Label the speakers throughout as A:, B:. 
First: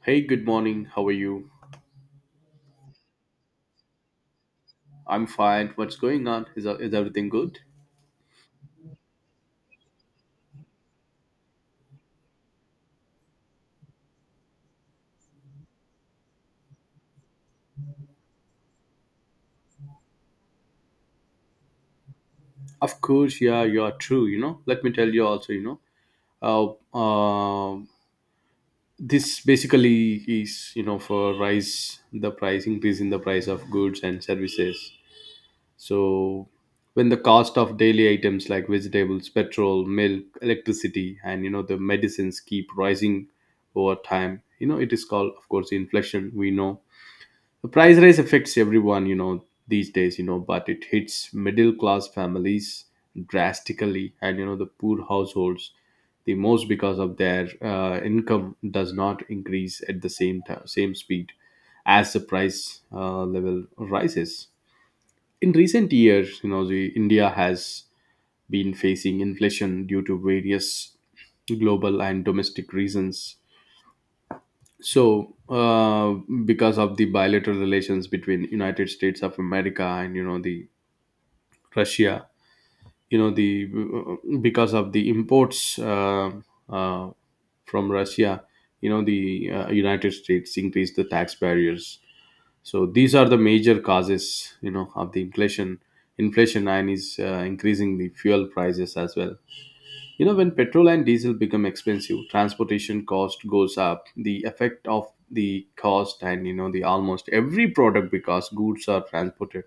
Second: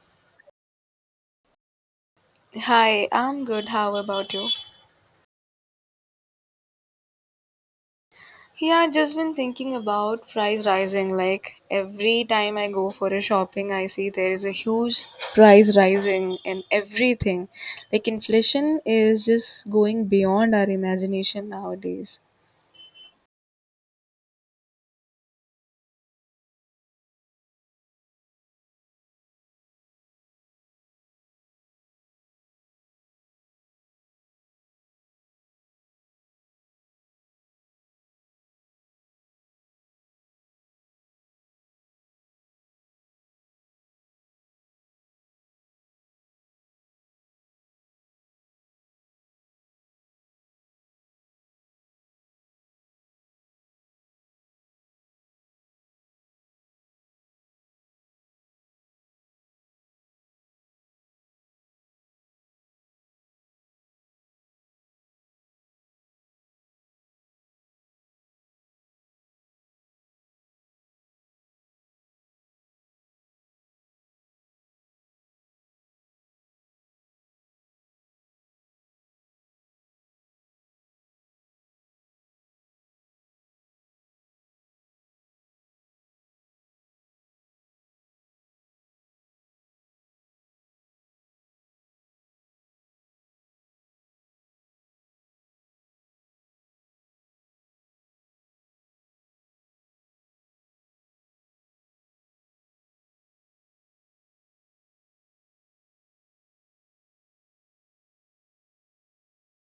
A: Hey, good morning. How are you?
B: Hi, I'm good. How about you?
A: I'm fine. What's going on? Is everything good?
B: Yeah, I just been thinking about price rising. Like every time I go for a shopping, I see there is a huge price rising in everything. Like inflation is just going beyond our imagination nowadays.
A: Of course, yeah, you are true. Let me tell you also, know, uh, um this basically is, for rise, the price increase in the price of goods and services. So, when the cost of daily items like vegetables, petrol, milk, electricity, and the medicines keep rising over time, it is called, of course, inflation. We know. The price rise affects everyone, these days, but it hits middle class families drastically and the poor households the most because of their income does not increase at the same time, same speed as the price level rises. In recent years, the India has been facing inflation due to various global and domestic reasons. So because of the bilateral relations between United States of America and the Russia, you know the because of the imports uh, from Russia, you know the United States increased the tax barriers. So these are the major causes of the inflation and is increasing the fuel prices as well. When petrol and diesel become expensive, transportation cost goes up. The effect of the cost and the almost every product because goods are transported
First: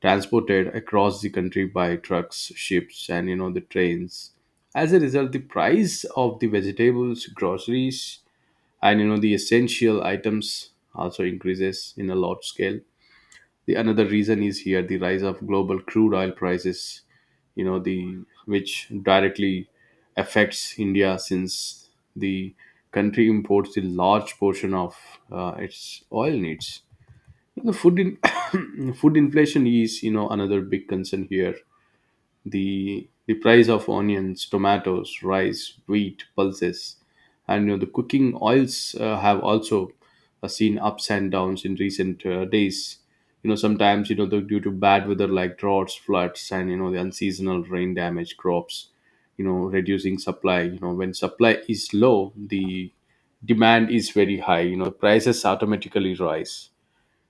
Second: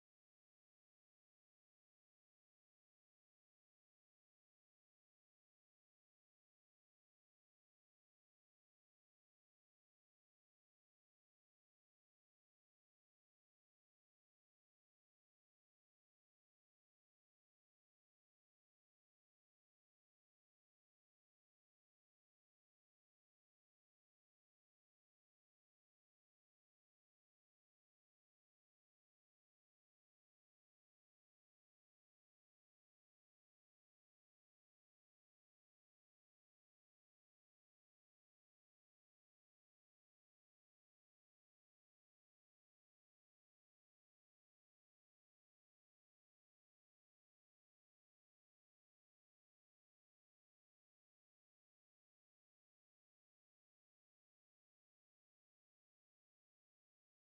A: transported across the country by trucks, ships, and the trains. As a result, the price of the vegetables, groceries, and the essential items also increases in a large scale. The another reason is here the rise of global crude oil prices, you know the which directly affects India since the country imports a large portion of its oil needs. The food in food inflation is another big concern here. The price of onions, tomatoes, rice, wheat, pulses, and the cooking oils have also seen ups and downs in recent days. Sometimes due to bad weather like droughts, floods, and the unseasonal rain damage crops. Reducing supply. When supply is low, the demand is very high. Prices automatically rise.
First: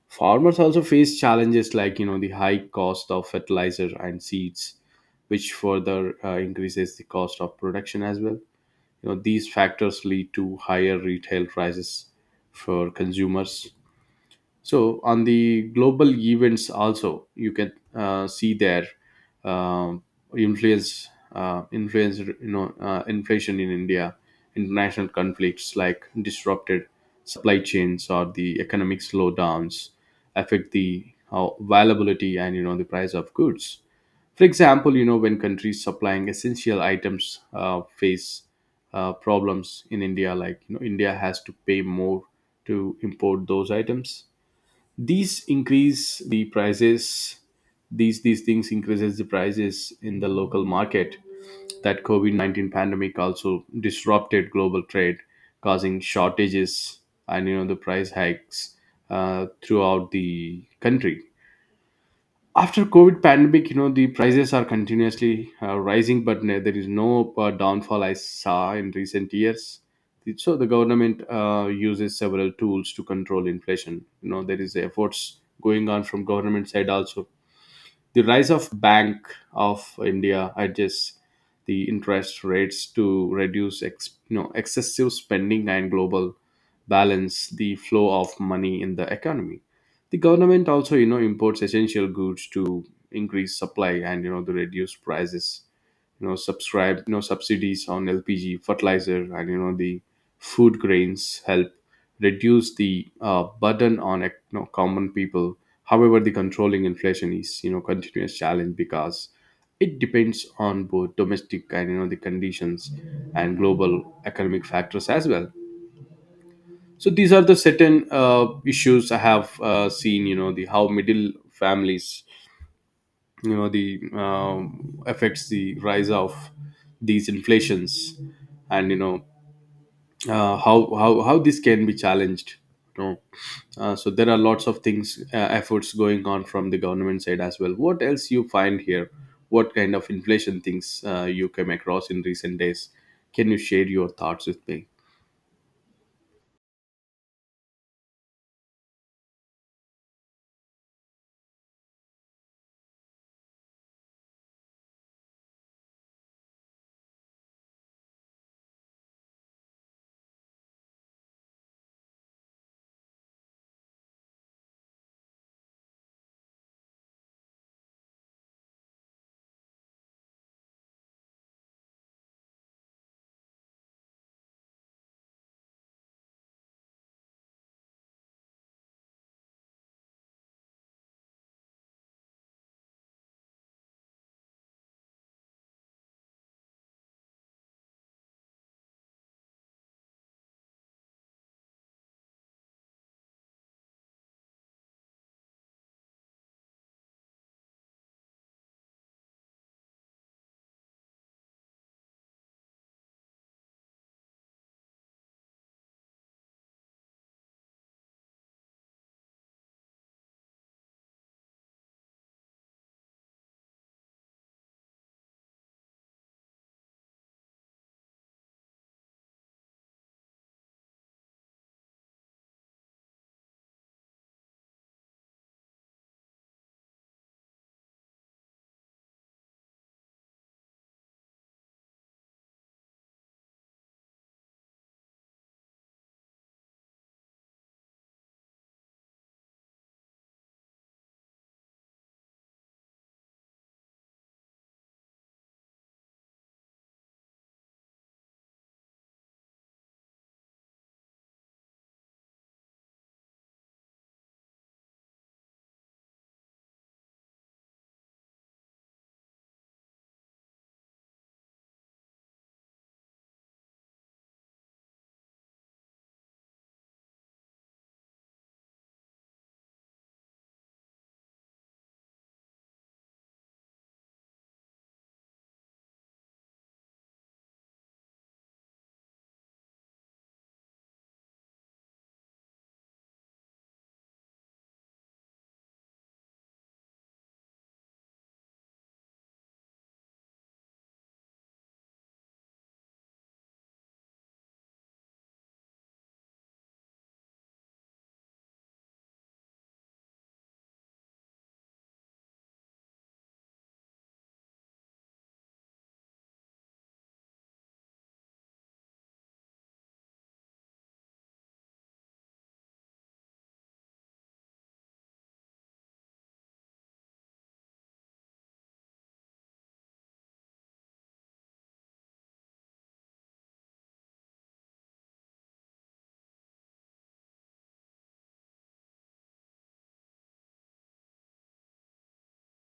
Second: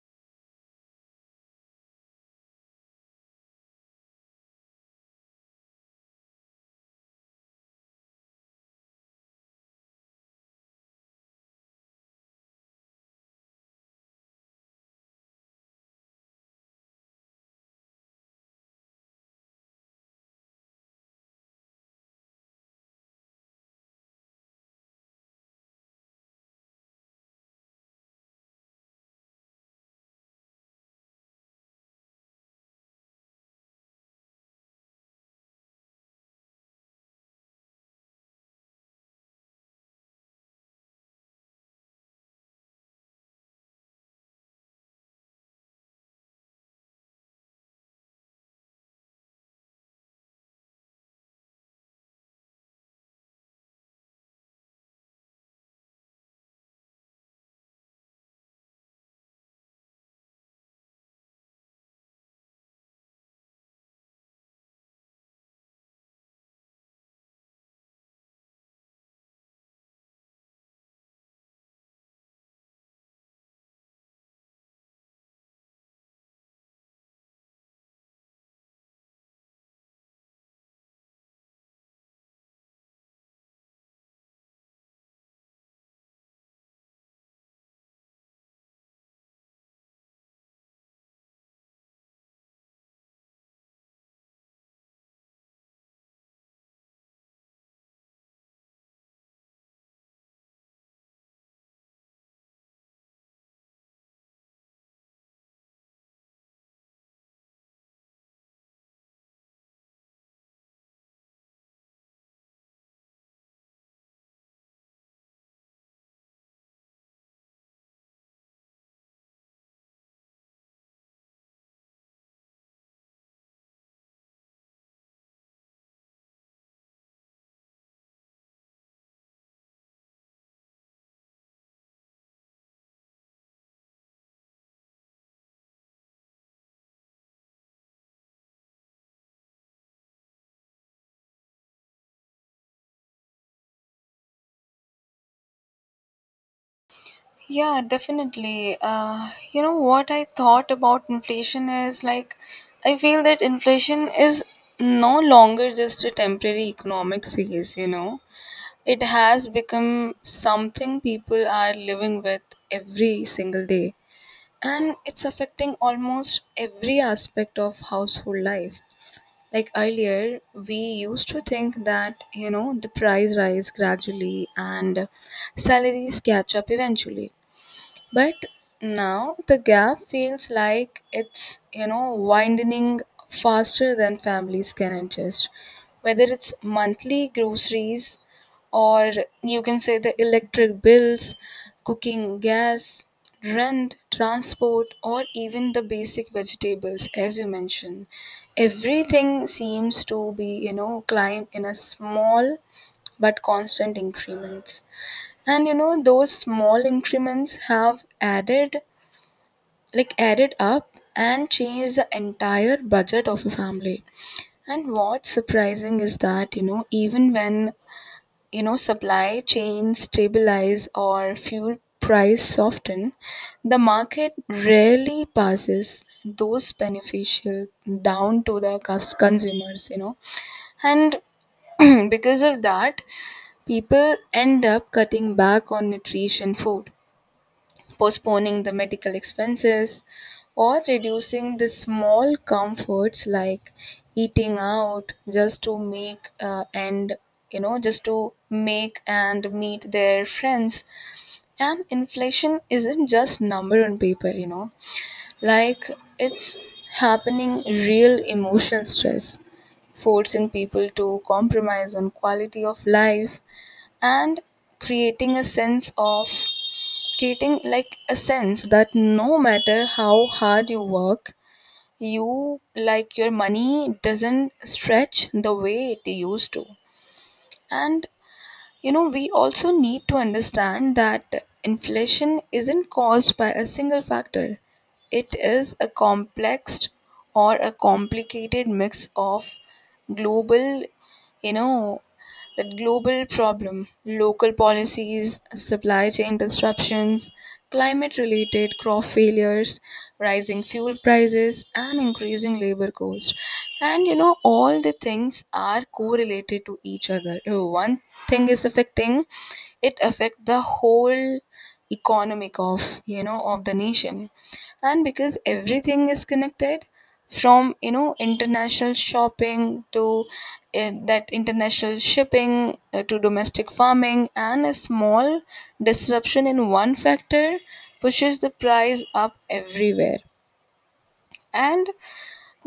A: Farmers also face challenges like the high cost of fertilizer and seeds, which further increases the cost of production as well. These factors lead to higher retail prices for consumers. So on the global events also you can see their um influence influence inflation in India. International conflicts like disrupted supply chains or the economic slowdowns affect the availability and the price of goods. For example, when countries supplying essential items face problems in India, India has to pay more to import those items. These increase the prices. These things increases the prices in the local market. That COVID-19 pandemic also disrupted global trade, causing shortages and the price hikes throughout the country. After COVID pandemic, the prices are continuously rising, but there is no downfall I saw in recent years. So the government uses several tools to control inflation, there is efforts going on from government side also. The rise of Bank of India adjusts the interest rates to reduce excessive spending and global balance the flow of money in the economy. The government also imports essential goods to increase supply and to reduce prices. You know subscribe you know subsidies on LPG fertilizer and the food grains help reduce the burden on common people. However, the controlling inflation is continuous challenge because it depends on both domestic and the conditions and global economic factors as well. So these are the certain issues I have seen. You know the how middle families you know the affects the rise of these inflations and how this can be challenged. you know so there are lots of things, efforts going on from the government side as well. What else you find here? What kind of inflation things you came across in recent days? Can you share your thoughts with me?
B: Yeah, definitely. You know what I thought about inflation is like I feel that inflation is no longer just a temporary economic phase, you know. It has become something people are living with every single day, and it's affecting almost every aspect of household life. Like earlier, we used to think that you know the price rise gradually and salaries catch up eventually. But now the gap feels like it's, you know, widening faster than families can adjust. Whether it's monthly groceries or you can say the electric bills, cooking gas, rent, transport, or even the basic vegetables, as you mentioned. Everything seems to be, you know, climb in a small but constant increments, and you know those small increments have added up and changed the entire budget of a family. And what's surprising is that you know even when you know supply chains stabilize or fuel price soften, the market rarely passes those beneficial down to the consumers, you know. And because of that, people end up cutting back on nutrition food, postponing the medical expenses, or reducing the small comforts like eating out just to make and you know just to make and meet their friends. And inflation isn't just number on paper, you know, like it's happening real emotional stress, forcing people to compromise on quality of life, and creating a sense of treating, like a sense that no matter how hard you work, you like your money doesn't stretch the way it used to. And you know we also need to understand that inflation isn't caused by a single factor. It is a complex or a complicated mix of global, you know, that global problem, local policies, supply chain disruptions, climate related crop failures, rising fuel prices, and increasing labor costs. And you know, all the things are correlated to each other. If one thing is affecting, it affect the whole economic of you know of the nation. And because everything is connected, from you know international shopping to that international shipping to domestic farming, and a small disruption in one factor pushes the price up everywhere. And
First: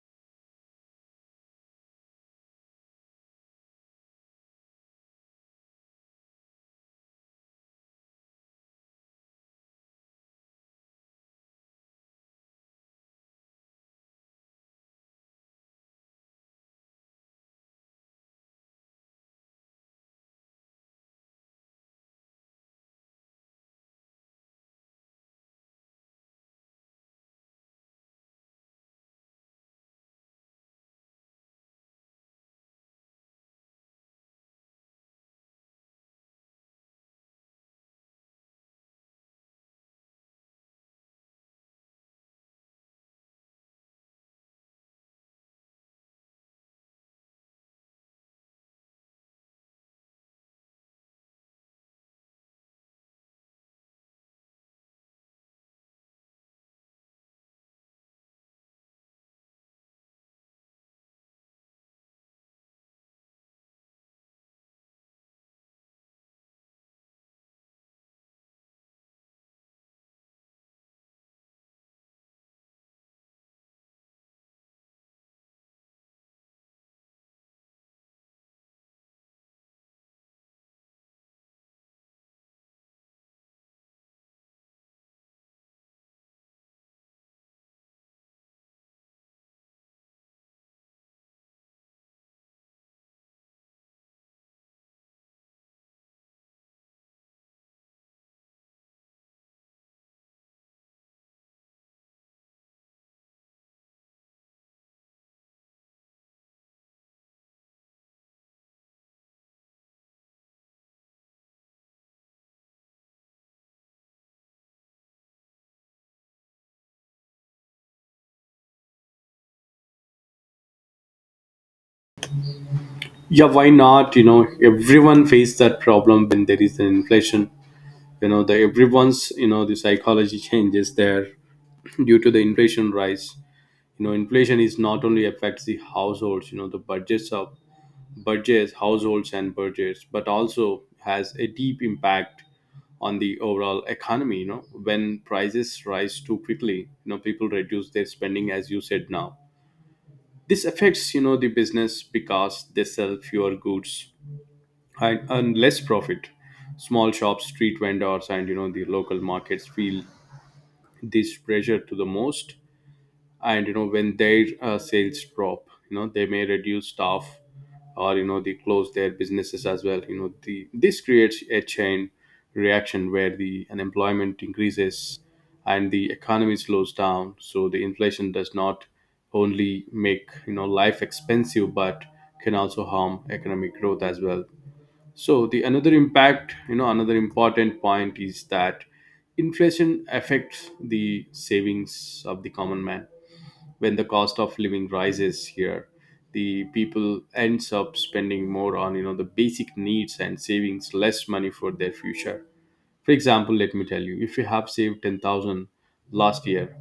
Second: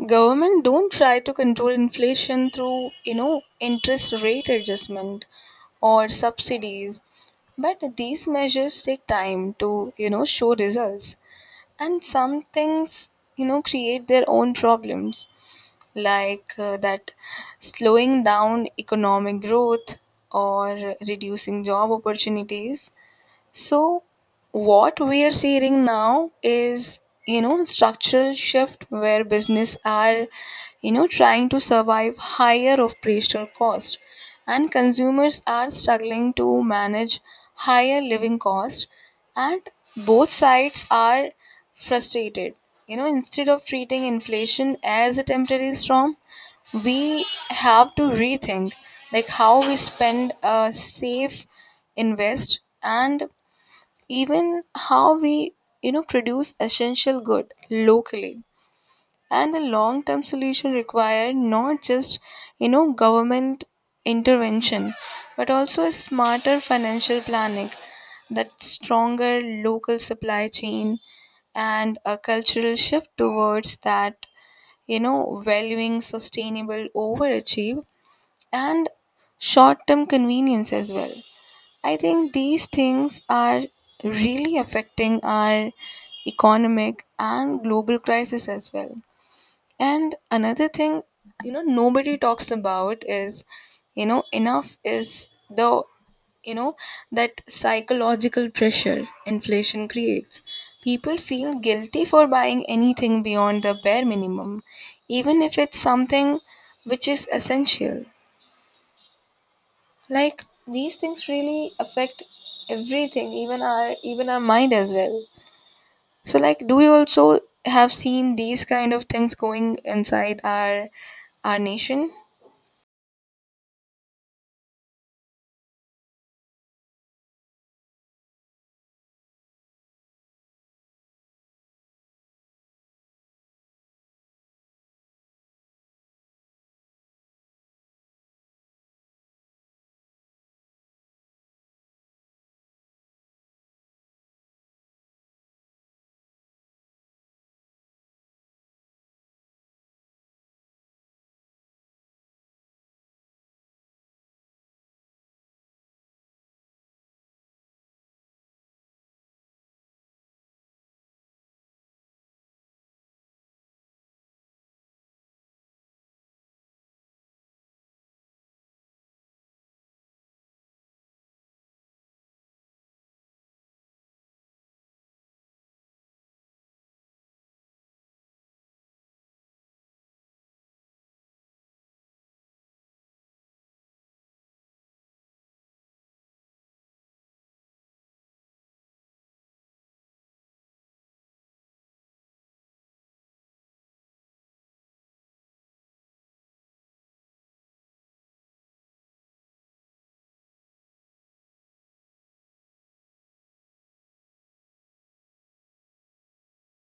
B: government don't try to control inflation through you know interest rate adjustment or subsidies, but these measures take time to you know show results, and some things you know create their own problems, like that slowing down economic growth or reducing job opportunities. So, what we are seeing now is, you know, structural shift where business are, you know, trying to survive higher operational cost, and consumers are struggling to manage higher living costs, and both sides are frustrated. You know, instead of treating inflation as a temporary storm, we have to rethink like how we spend, save, invest, and even how we you know produce essential good locally. And a long term solution require not just you know government intervention, but also a smarter financial planning, that stronger local supply chain, and a cultural shift towards that you know valuing sustainable overachieve and short term convenience as well. I think these things are really affecting our economic and global crisis as well. And another thing, you know, nobody talks about is, you know, enough is the, you know, that psychological pressure inflation creates. People feel guilty for buying anything beyond the bare minimum, even if it's something which is essential. Like these things really affect everything, even our mind as well. So like do you also have seen these kind of things going inside our nation?
A: Yeah, why not? Everyone face that problem when there is an inflation. You know the Everyone's you know the psychology changes there due to the inflation rise. Inflation is not only affects the households, you know the budgets, households, and budgets, but also has a deep impact on the overall economy. When prices rise too quickly, people reduce their spending, as you said now. This affects, the business because they sell fewer goods and earn less profit. Small shops, street vendors, and the local markets feel this pressure to the most. And when their sales drop, they may reduce staff or they close their businesses as well. You know the This creates a chain reaction where the unemployment increases and the economy slows down, so the inflation does not only make life expensive but can also harm economic growth as well. So the another impact, another important point is that inflation affects the savings of the common man. When the cost of living rises here, the people ends up spending more on the basic needs and savings less money for their future. For example, let me tell you, if you have saved 10,000 last year,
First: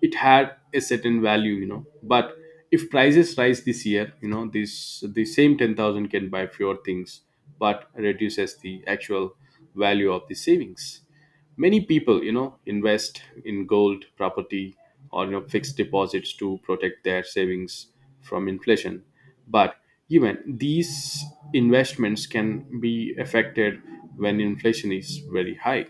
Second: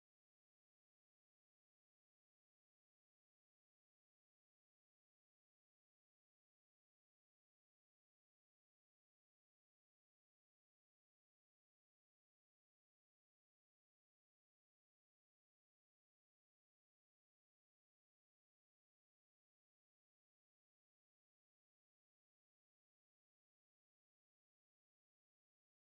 A: it had a certain value, but if prices rise this year, this the same 10,000 can buy fewer things but reduces the actual value of the savings. Many people invest in gold property or fixed deposits to protect their savings from inflation. But even these investments can be affected when inflation is very high.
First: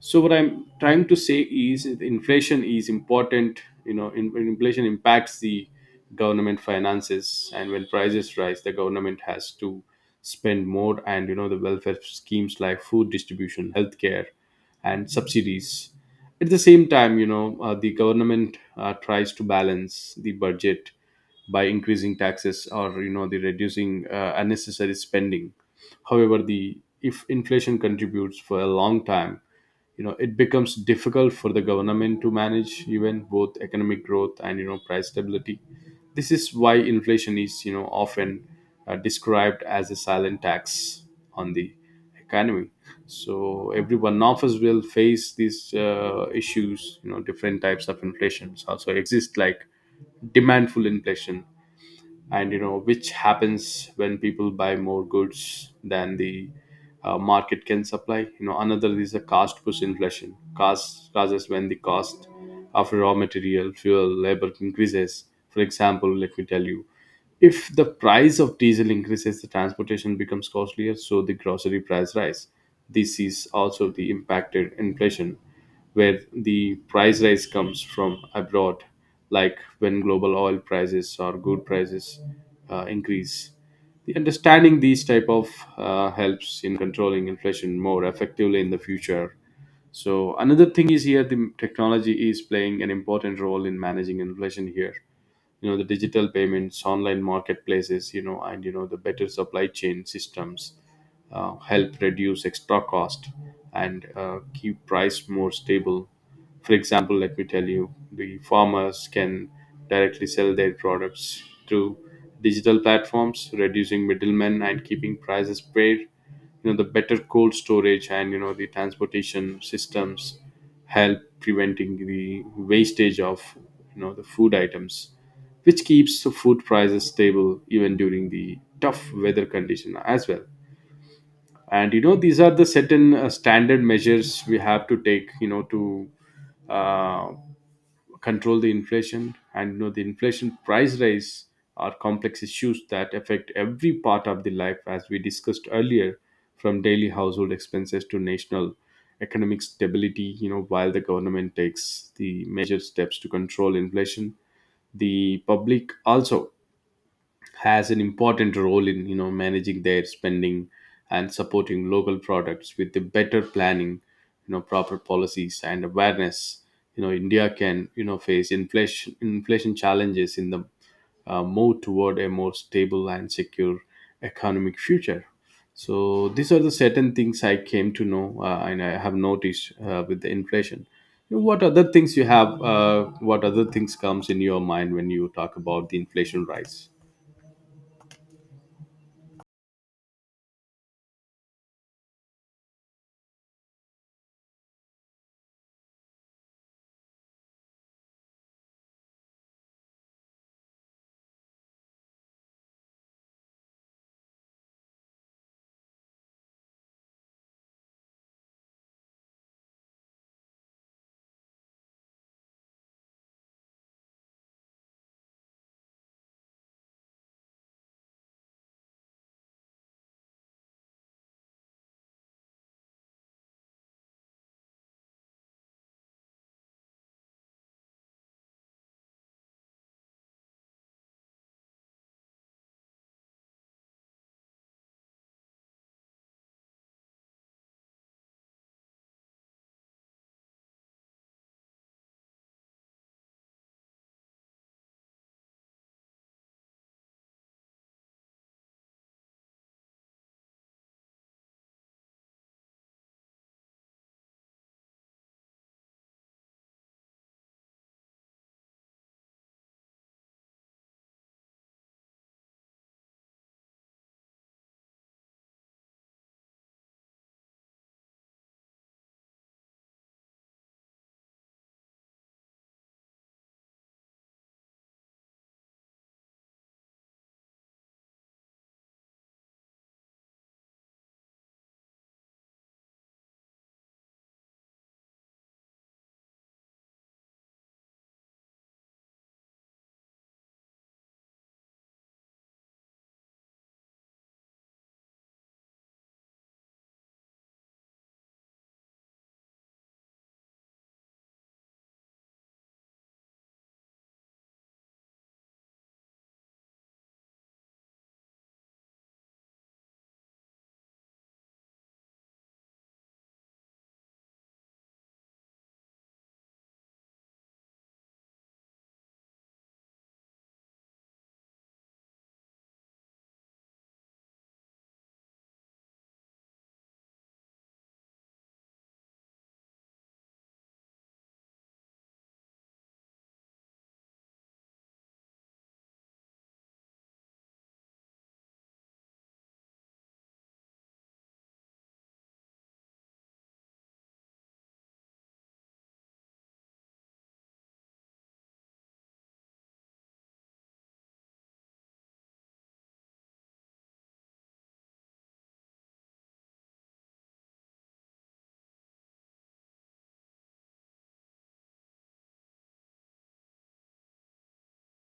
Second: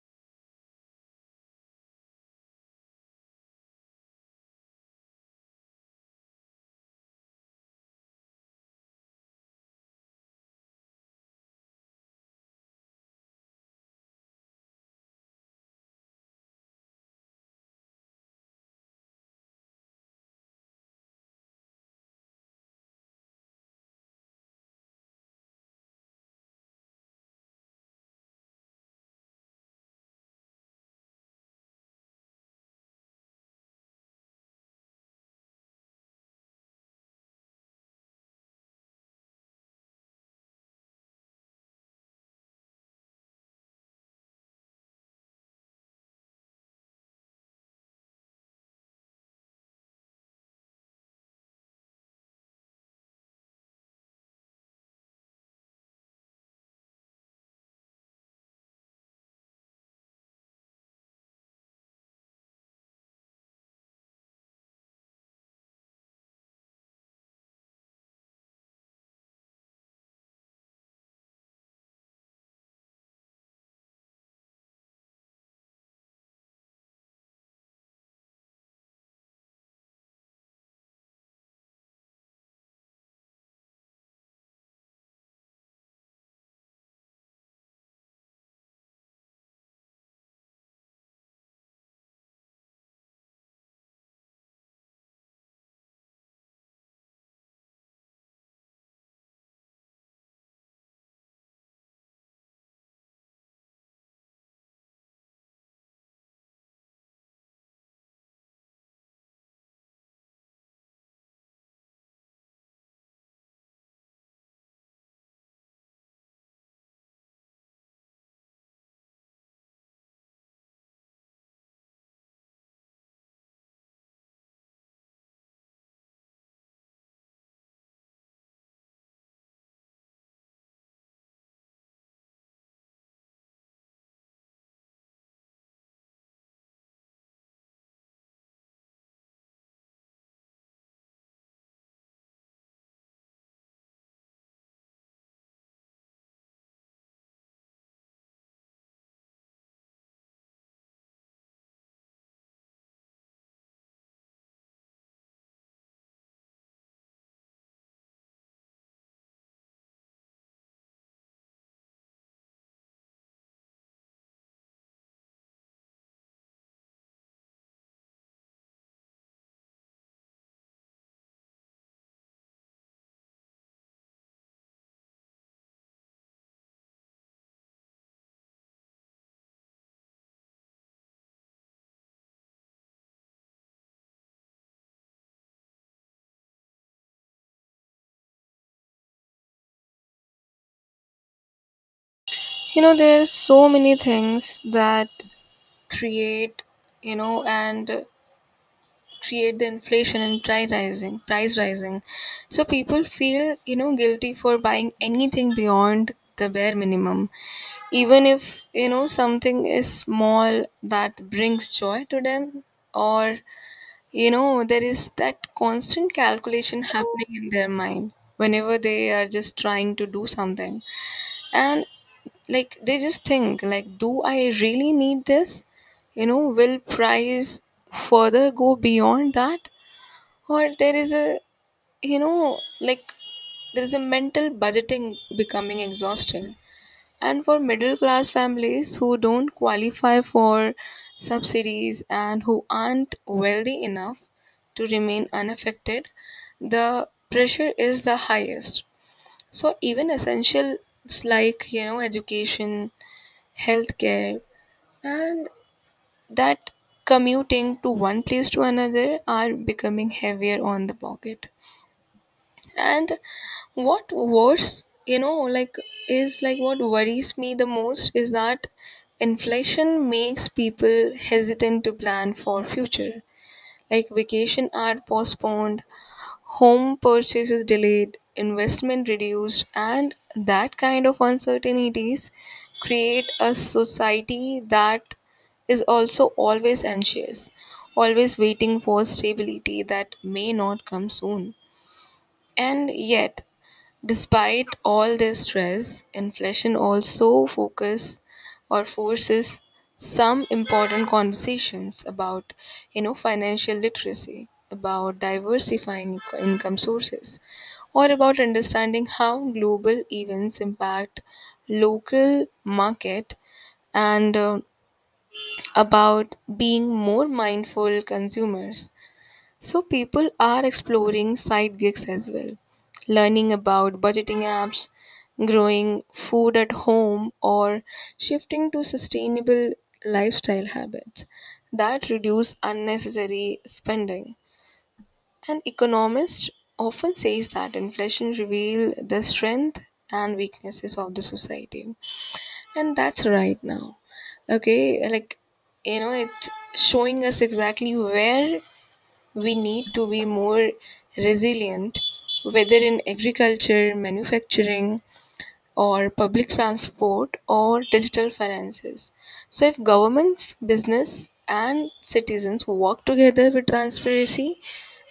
A: So what I'm trying to say is that inflation is important, when inflation impacts the government finances. And when prices rise, the government has to spend more and the welfare schemes like food distribution, healthcare, and subsidies. At the same time, the government tries to balance the budget by increasing taxes or you know the reducing unnecessary spending. However, the if inflation contributes for a long time, it becomes difficult for the government to manage even both economic growth and price stability. This is why inflation is often described as a silent tax on the economy. So every one of us will face these issues. Different types of inflations also exist like demandful inflation, and which happens when people buy more goods than the market can supply. Another is the cost push inflation cost causes when the cost of raw material, fuel, labor increases. For example, let me tell you, if the price of diesel increases, the transportation becomes costlier, so the grocery price rise. This is also the impacted inflation, where the price rise comes from abroad, like when global oil prices or good prices increase. The understanding these type of helps in controlling inflation more effectively in the future. So another thing is here the technology is playing an important role in managing inflation here. You know the Digital payments, online marketplaces, and the better supply chain systems help reduce extra cost and keep price more stable. For example, let me tell you, the farmers can directly sell their products through digital platforms, reducing middlemen and keeping prices fair. You know the Better cold storage and the transportation systems help preventing the wastage of the food items, which keeps the food prices stable even during the tough weather condition as well. And these are the certain standard measures we have to take to uh, control the inflation and the inflation price rise are complex issues that affect every part of the life, as we discussed earlier, from daily household expenses to national economic stability. While the government takes the major steps to control inflation, the public also has an important role in managing their spending and supporting local products with the better planning, proper policies and awareness. India can face inflation challenges in the move toward a more stable and secure economic future. So these are the certain things I came to know, and I have noticed, with the inflation. what other things you have uh, what other things comes in your mind when you talk about the inflation rise?
B: You know, there's so many things that create, you know, and create the inflation and price rising. So people feel you know guilty for buying anything beyond the bare minimum, even if you know something is small that brings joy to them, or you know there is that constant calculation happening in their mind whenever they are just trying to do something. And like they just think like do I really need this, you know will price further go beyond that, or there is a, you know, like there is a mental budgeting becoming exhausting. And for middle class families who don't qualify for subsidies and who aren't wealthy enough to remain unaffected, the pressure is the highest. So even essentials like you know education, healthcare, and that commuting to one place to another are becoming heavier on the pocket. And what worse you know like is like what worries me the most is that inflation makes people hesitant to plan for future. Like vacation are postponed, home purchases delayed, investment reduced, and that kind of uncertainties create a society that is also always anxious, always waiting for stability that may not come soon. And yet despite all this stress, inflation also focus or forces some important conversations about you know financial literacy, about diversifying income sources, or about understanding how global events impact local market, and about being more mindful consumers. So people are exploring side gigs as well, learning about budgeting apps, growing food at home, or shifting to sustainable lifestyle habits that reduce unnecessary spending. An economist often says that inflation reveals the strength and weaknesses of the society. And that's right now. Okay, like you know, it's showing us exactly where we need to be more resilient, whether in agriculture, manufacturing, or public transport, or digital finances. So, if governments, business, and citizens work together with transparency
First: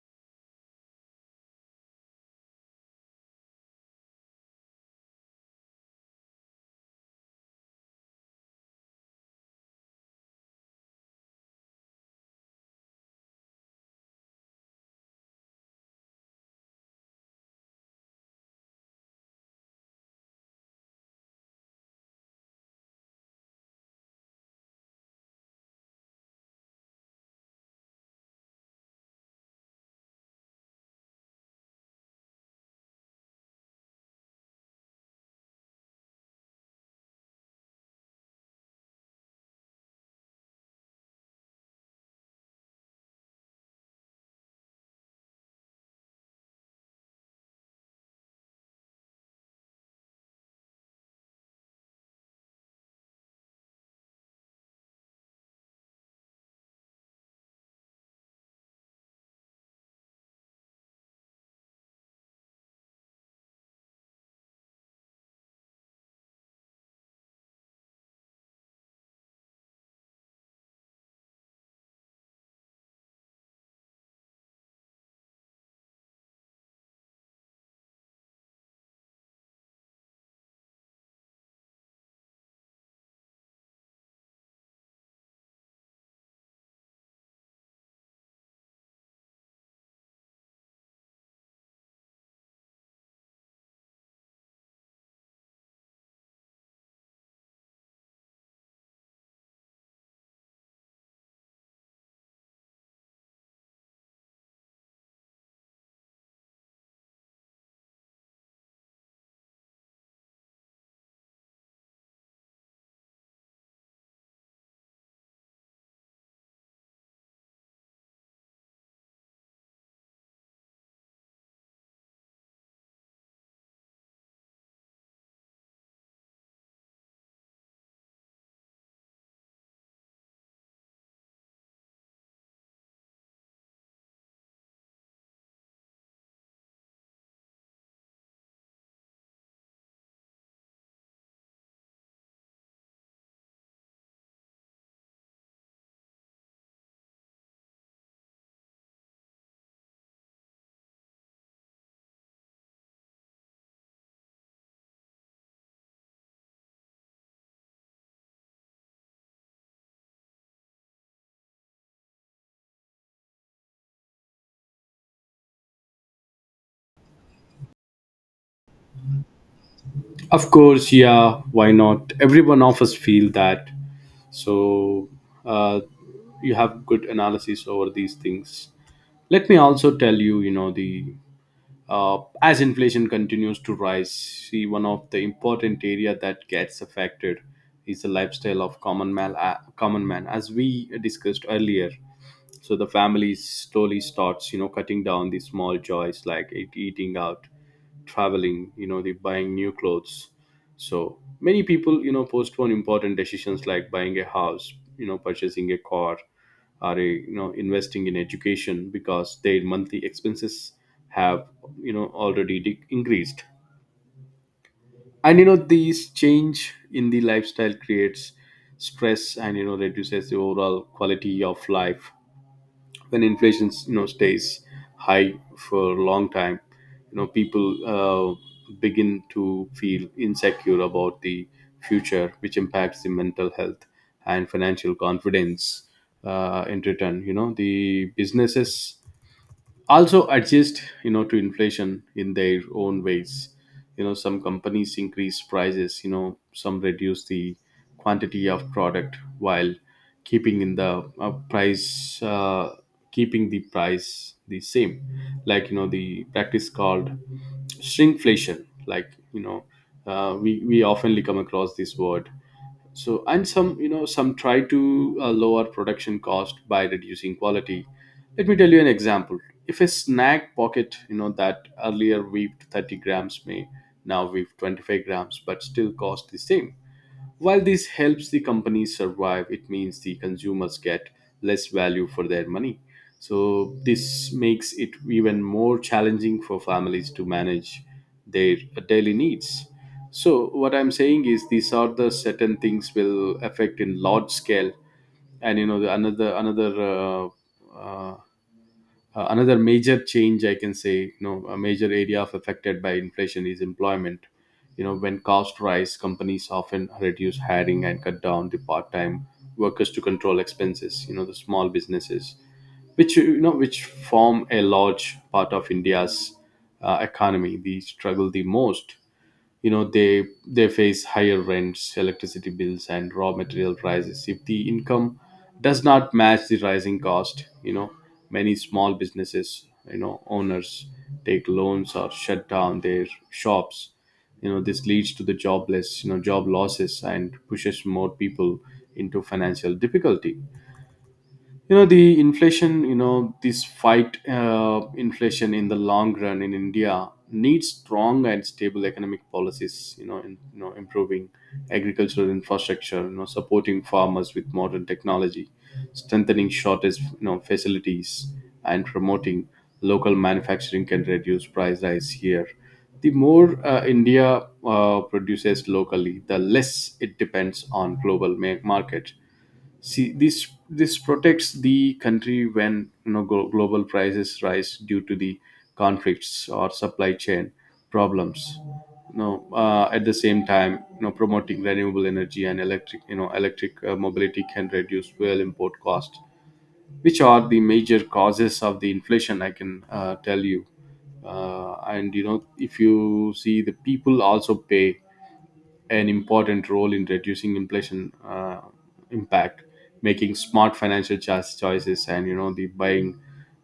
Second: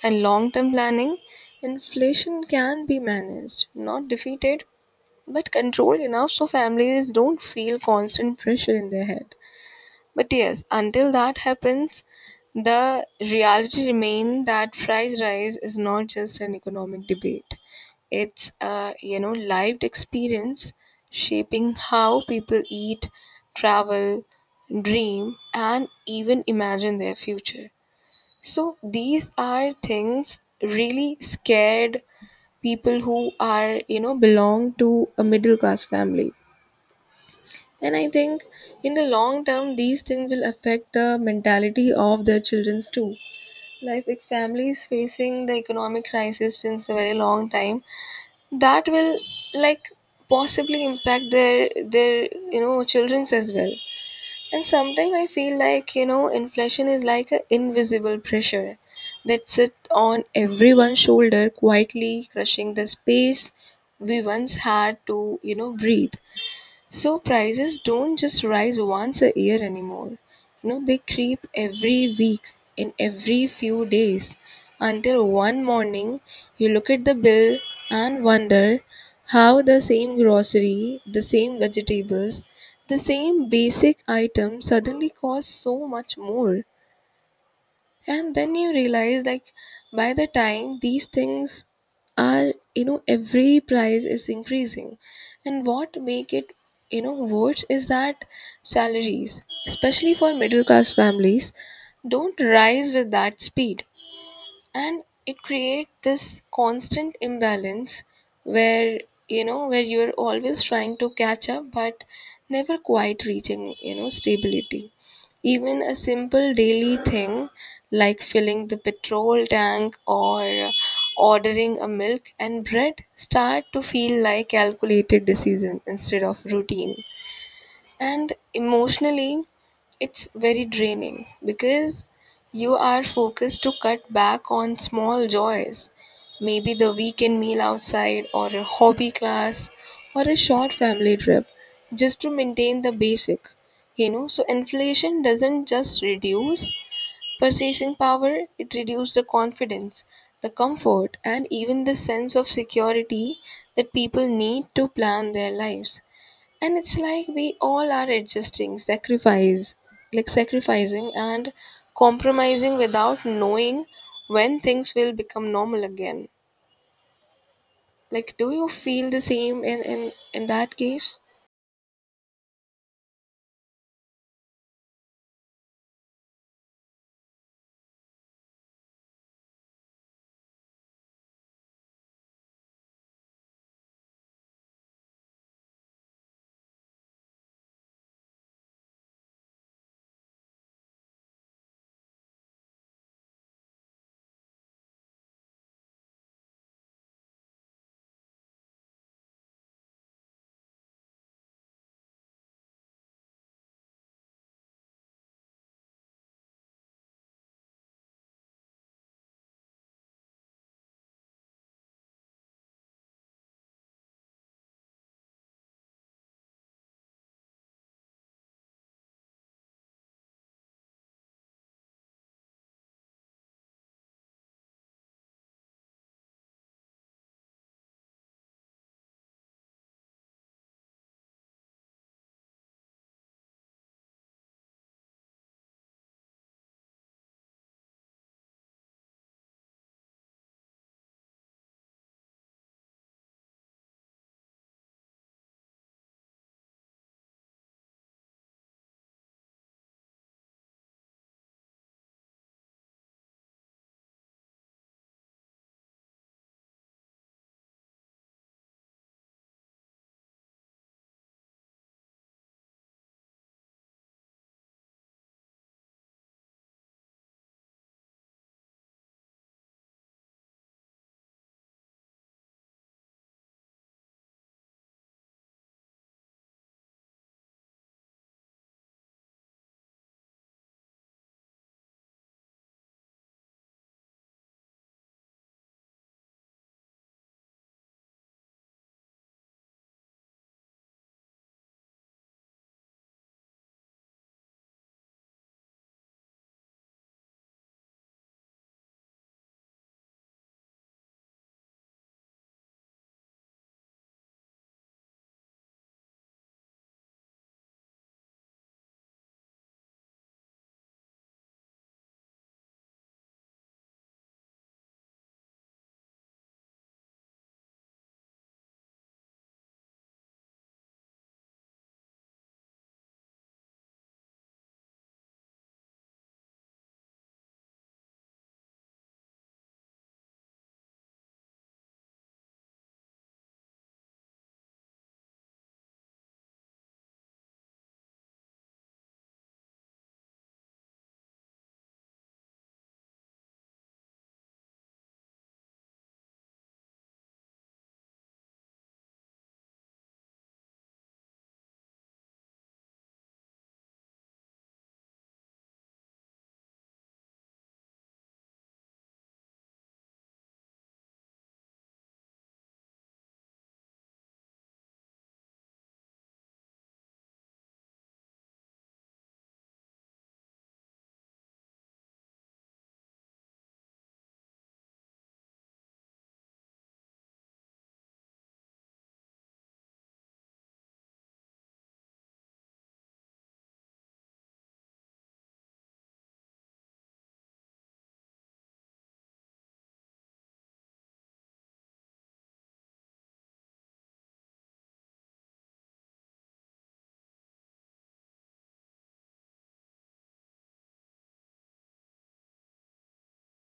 B: and long term planning, inflation can be managed, not defeated, but controlled enough so families don't feel constant pressure in their head. But yes, until that happens, the reality remains that price rise is not just an economic debate. It's a you know lived experience, shaping how people eat, travel, dream, and even imagine their future. So these are things really scared people who are you know belong to a middle class family. And I think in the long term, these things will affect the mentality of their children too. Like with families facing the economic crisis since a very long time, that will like possibly impact their you know children's as well. And sometimes I feel like you know inflation is like an invisible pressure that sit on everyone's shoulder, quietly crushing the space we once had to you know breathe. So prices don't just rise once a year anymore. You know, they creep every week in every few days, until one morning you look at the bill and wonder how the same grocery, the same vegetables, the same basic item suddenly costs so much more. And then you realize like by the time these things are you know every price is increasing. And what make it you know worse is that salaries, especially for middle class families, don't rise with that speed. And it creates this constant imbalance where you know where you're always trying to catch up but never quite reaching you know stability. Even a simple daily thing like filling the petrol tank or ordering a milk and bread start to feel like calculated decision instead of routine. And emotionally it's very draining because you are focused to cut back on small joys, maybe the weekend meal outside or a hobby class or a short family trip, just to maintain the basic, you know. So inflation doesn't just reduce purchasing power, it reduces the confidence, the comfort, and even the sense of security that people need to plan their lives. And it's like we all are adjusting sacrifice like sacrificing and compromising without knowing when things will become normal again. Like do you feel the same in
A: Of
B: that
A: course,
B: case?
A: yeah. Why not? Everyone of us feel that. So uh, you have good analysis over these things. Let me also tell you, the as inflation continues to rise, see one of the important area that gets affected is the lifestyle of common man. Common man, as we discussed earlier, so the family slowly starts cutting down the small joys like eating out, traveling, the buying new clothes. So many people postpone important decisions like buying a house, purchasing a car, or a, investing in education, because their monthly expenses have already increased. And these change in the lifestyle creates stress and reduces the overall quality of life. When inflation stays high for a long time, people begin to feel insecure about the future, which impacts the mental health and financial confidence. In return, the businesses also adjust, to inflation in their own ways. Some companies increase prices, some reduce the quantity of product while keeping in the price keeping the price the same, like the practice called shrinkflation. We oftenly come across this word. So and some, some, try to lower production cost by reducing quality. Let me tell you an example. If a snack pocket that earlier weaved 30 grams may now weave 25 grams but still cost the same. While this helps the companies survive, it means the consumers get less value for their money. So this makes it even more challenging for families to manage their daily needs. So what I'm saying is these are the certain things will affect in large scale. And you know, the uh, another major change I can say, a major area of affected by inflation, is employment. When costs rise, companies often reduce hiring and cut down the part-time workers to control expenses. The small businesses which which form a large part of India's economy, they struggle the most. They face higher rents, electricity bills, and raw material prices. If the income does not match the rising cost, many small businesses, owners take loans or shut down their shops. This leads to the jobless you know job losses and pushes more people into financial difficulty. You know the inflation you know this fight inflation in the long run in India needs strong and stable economic policies, in, improving agricultural infrastructure, supporting farmers with modern technology, strengthening shortage facilities, and promoting local manufacturing can reduce price rise here. The more India produces locally, the less it depends on global market. See, this protects the country when global prices rise due to the conflicts or supply chain problems. At the same time, promoting renewable energy and electric you know electric mobility can reduce fuel import cost, which are the major causes of the inflation I can tell you. Uh, and if you see, the people also pay an important role in reducing inflation impact, making smart financial choices, and the buying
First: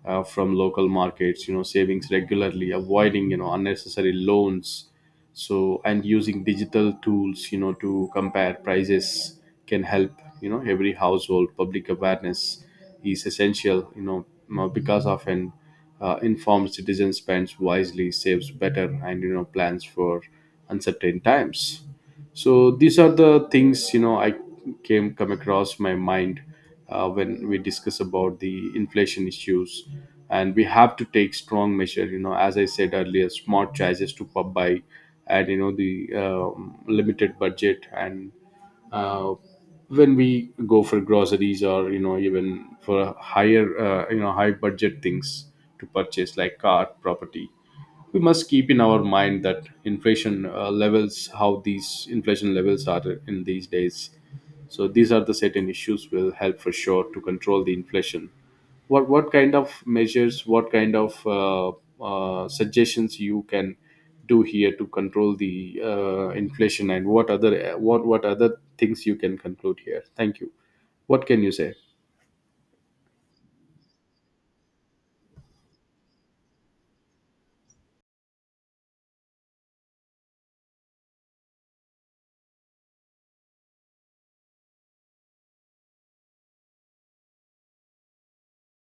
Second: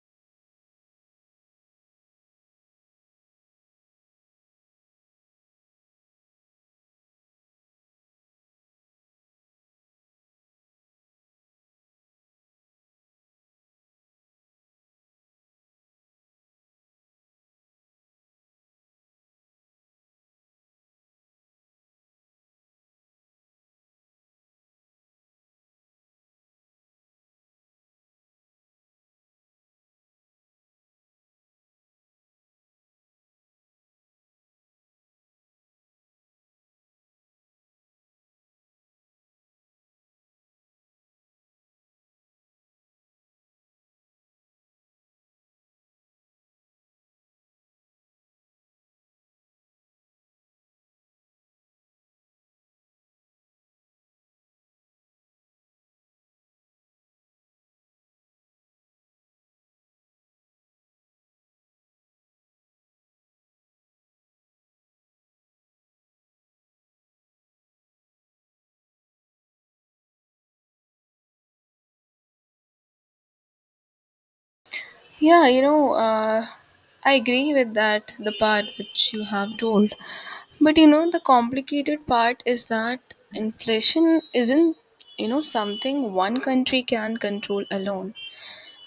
A: from local markets, savings regularly, avoiding unnecessary loans. So and using digital tools, to compare prices can help. Every household public awareness is essential. Because often informed citizen spends wisely, saves better, and plans for uncertain times. So these are the things, I came come across my mind when we discuss about the inflation issues. And we have to take strong measure, as I said earlier, smart choices to pub by, and you know the limited budget and uh, when we go for groceries or even for a higher high budget things to purchase like car, property, we must keep in our mind that inflation levels, how these inflation levels are in these days. So these are the certain issues will help for sure to control the inflation. What kind of measures, what kind of suggestions you can do here to control the inflation, and what other things you can conclude here? Thank you. What can you say?
B: Yeah, you know, I agree with that the part which you have told, but you know the complicated part is that inflation isn't you know something one country can control alone.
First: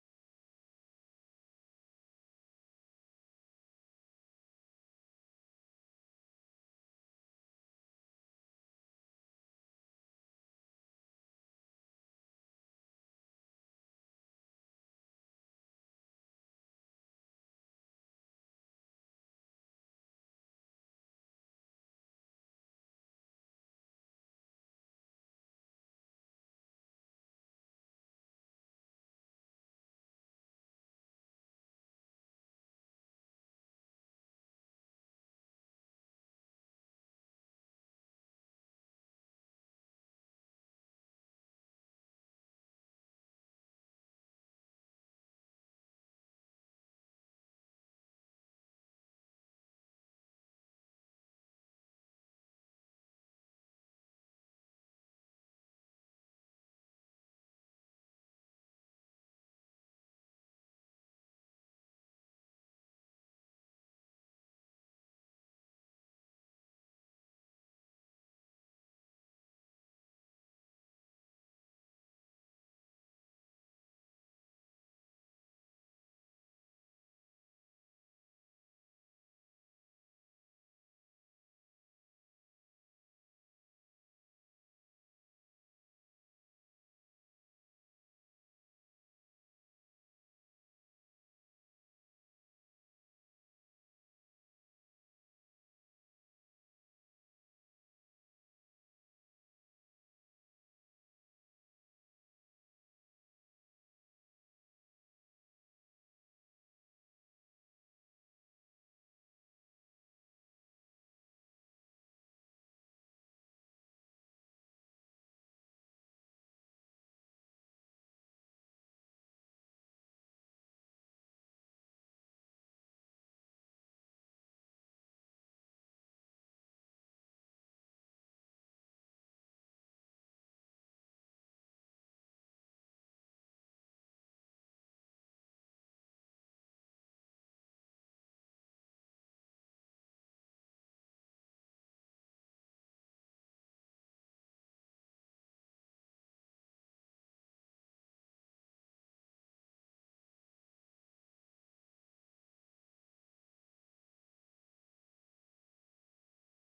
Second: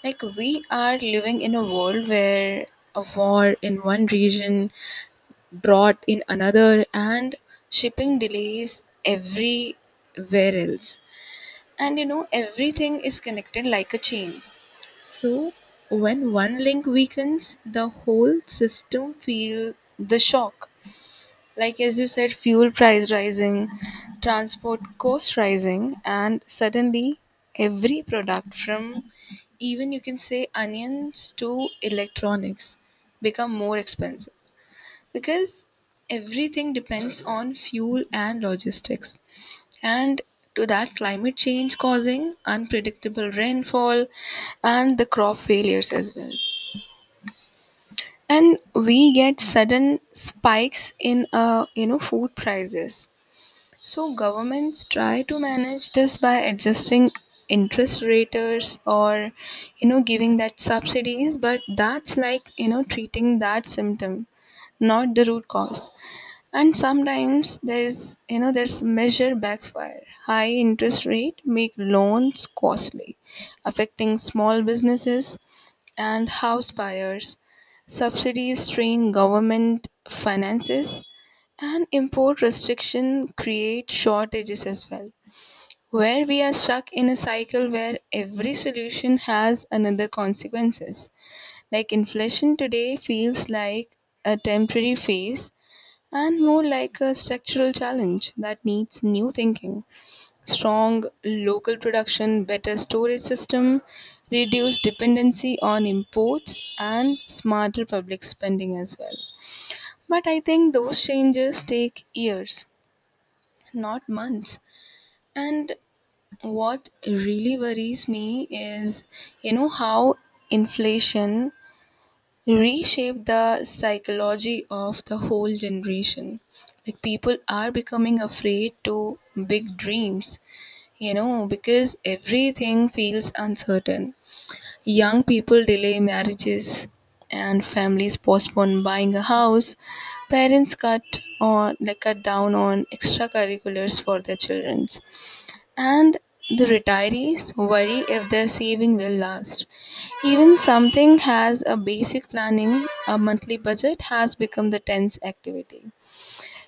B: Like, we are living in a world where a war in one region, brought in another, and shipping delays everywhere else. And you know, everything is connected like a chain. So, when one link weakens, the whole system feel the shock. Like as you said, fuel price rising, transport cost rising, and suddenly every product from even you can say onions to electronics become more expensive, because everything depends on fuel and logistics. And to that, climate change causing unpredictable rainfall and the crop failures as well. And we get sudden spikes in you know food prices. So governments try to manage this by adjusting interest rates or you know giving that subsidies, but that's like you know treating that symptom, not the root cause. And sometimes there is you know there's measure backfire, high interest rate make loans costly, affecting small businesses and house buyers. Subsidies strain government finances, and import restriction create shortages as well. Where we are stuck in a cycle where every solution has another consequences. Like inflation today feels like a temporary phase and more like a structural challenge that needs new thinking. Strong local production, better storage system, reduced dependency on imports, and smarter public spending as well. But I think those changes take years, not months. And what really worries me is, you know, how inflation reshaped the psychology of the whole generation. Like people are becoming afraid to big dreams, you know, because everything feels uncertain. Young people delay marriages and families postpone buying a house. Parents cut on like cut down on extracurriculars for their children. And the retirees worry if their saving will last. Even something has a basic planning, a monthly budget has become the tense activity.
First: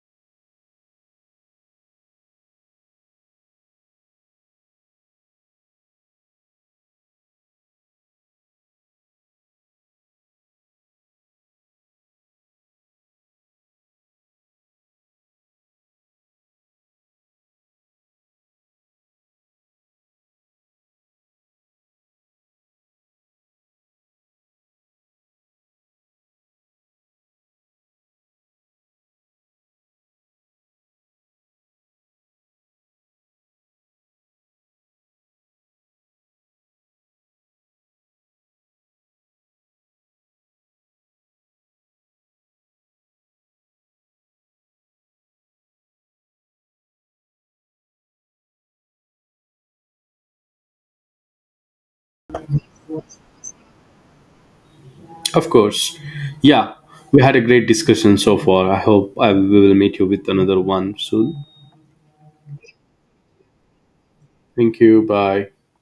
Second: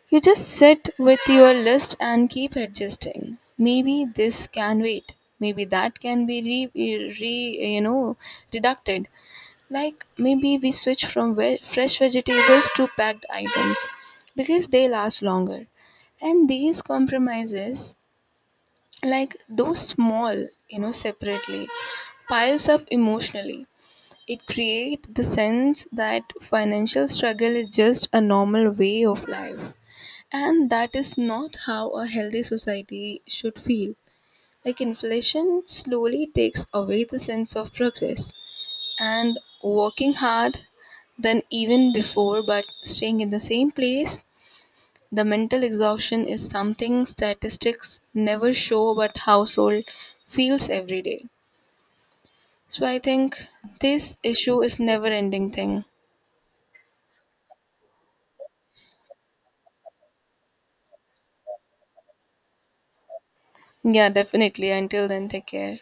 B: You just sit with your list and keep adjusting. Maybe this can wait. Maybe that can be re, e, re you know reducted. Like maybe we switch from fresh vegetables to packed items because they last longer. And these compromises, like those small, you know, separately, piles up emotionally. It creates the sense that financial struggle is just a normal way of life. And that is not how a healthy society should feel. Like inflation slowly takes away the sense of progress and working hard than even before, but staying in the same place. The mental exhaustion is something statistics never show, but household feels every day. So I think this issue is never
A: Of
B: ending thing.
A: course, yeah. We had a great discussion so far. I hope I will meet you with another one soon.
B: Yeah, definitely.
A: Thank you.
B: Until then, take
A: Bye.
B: care.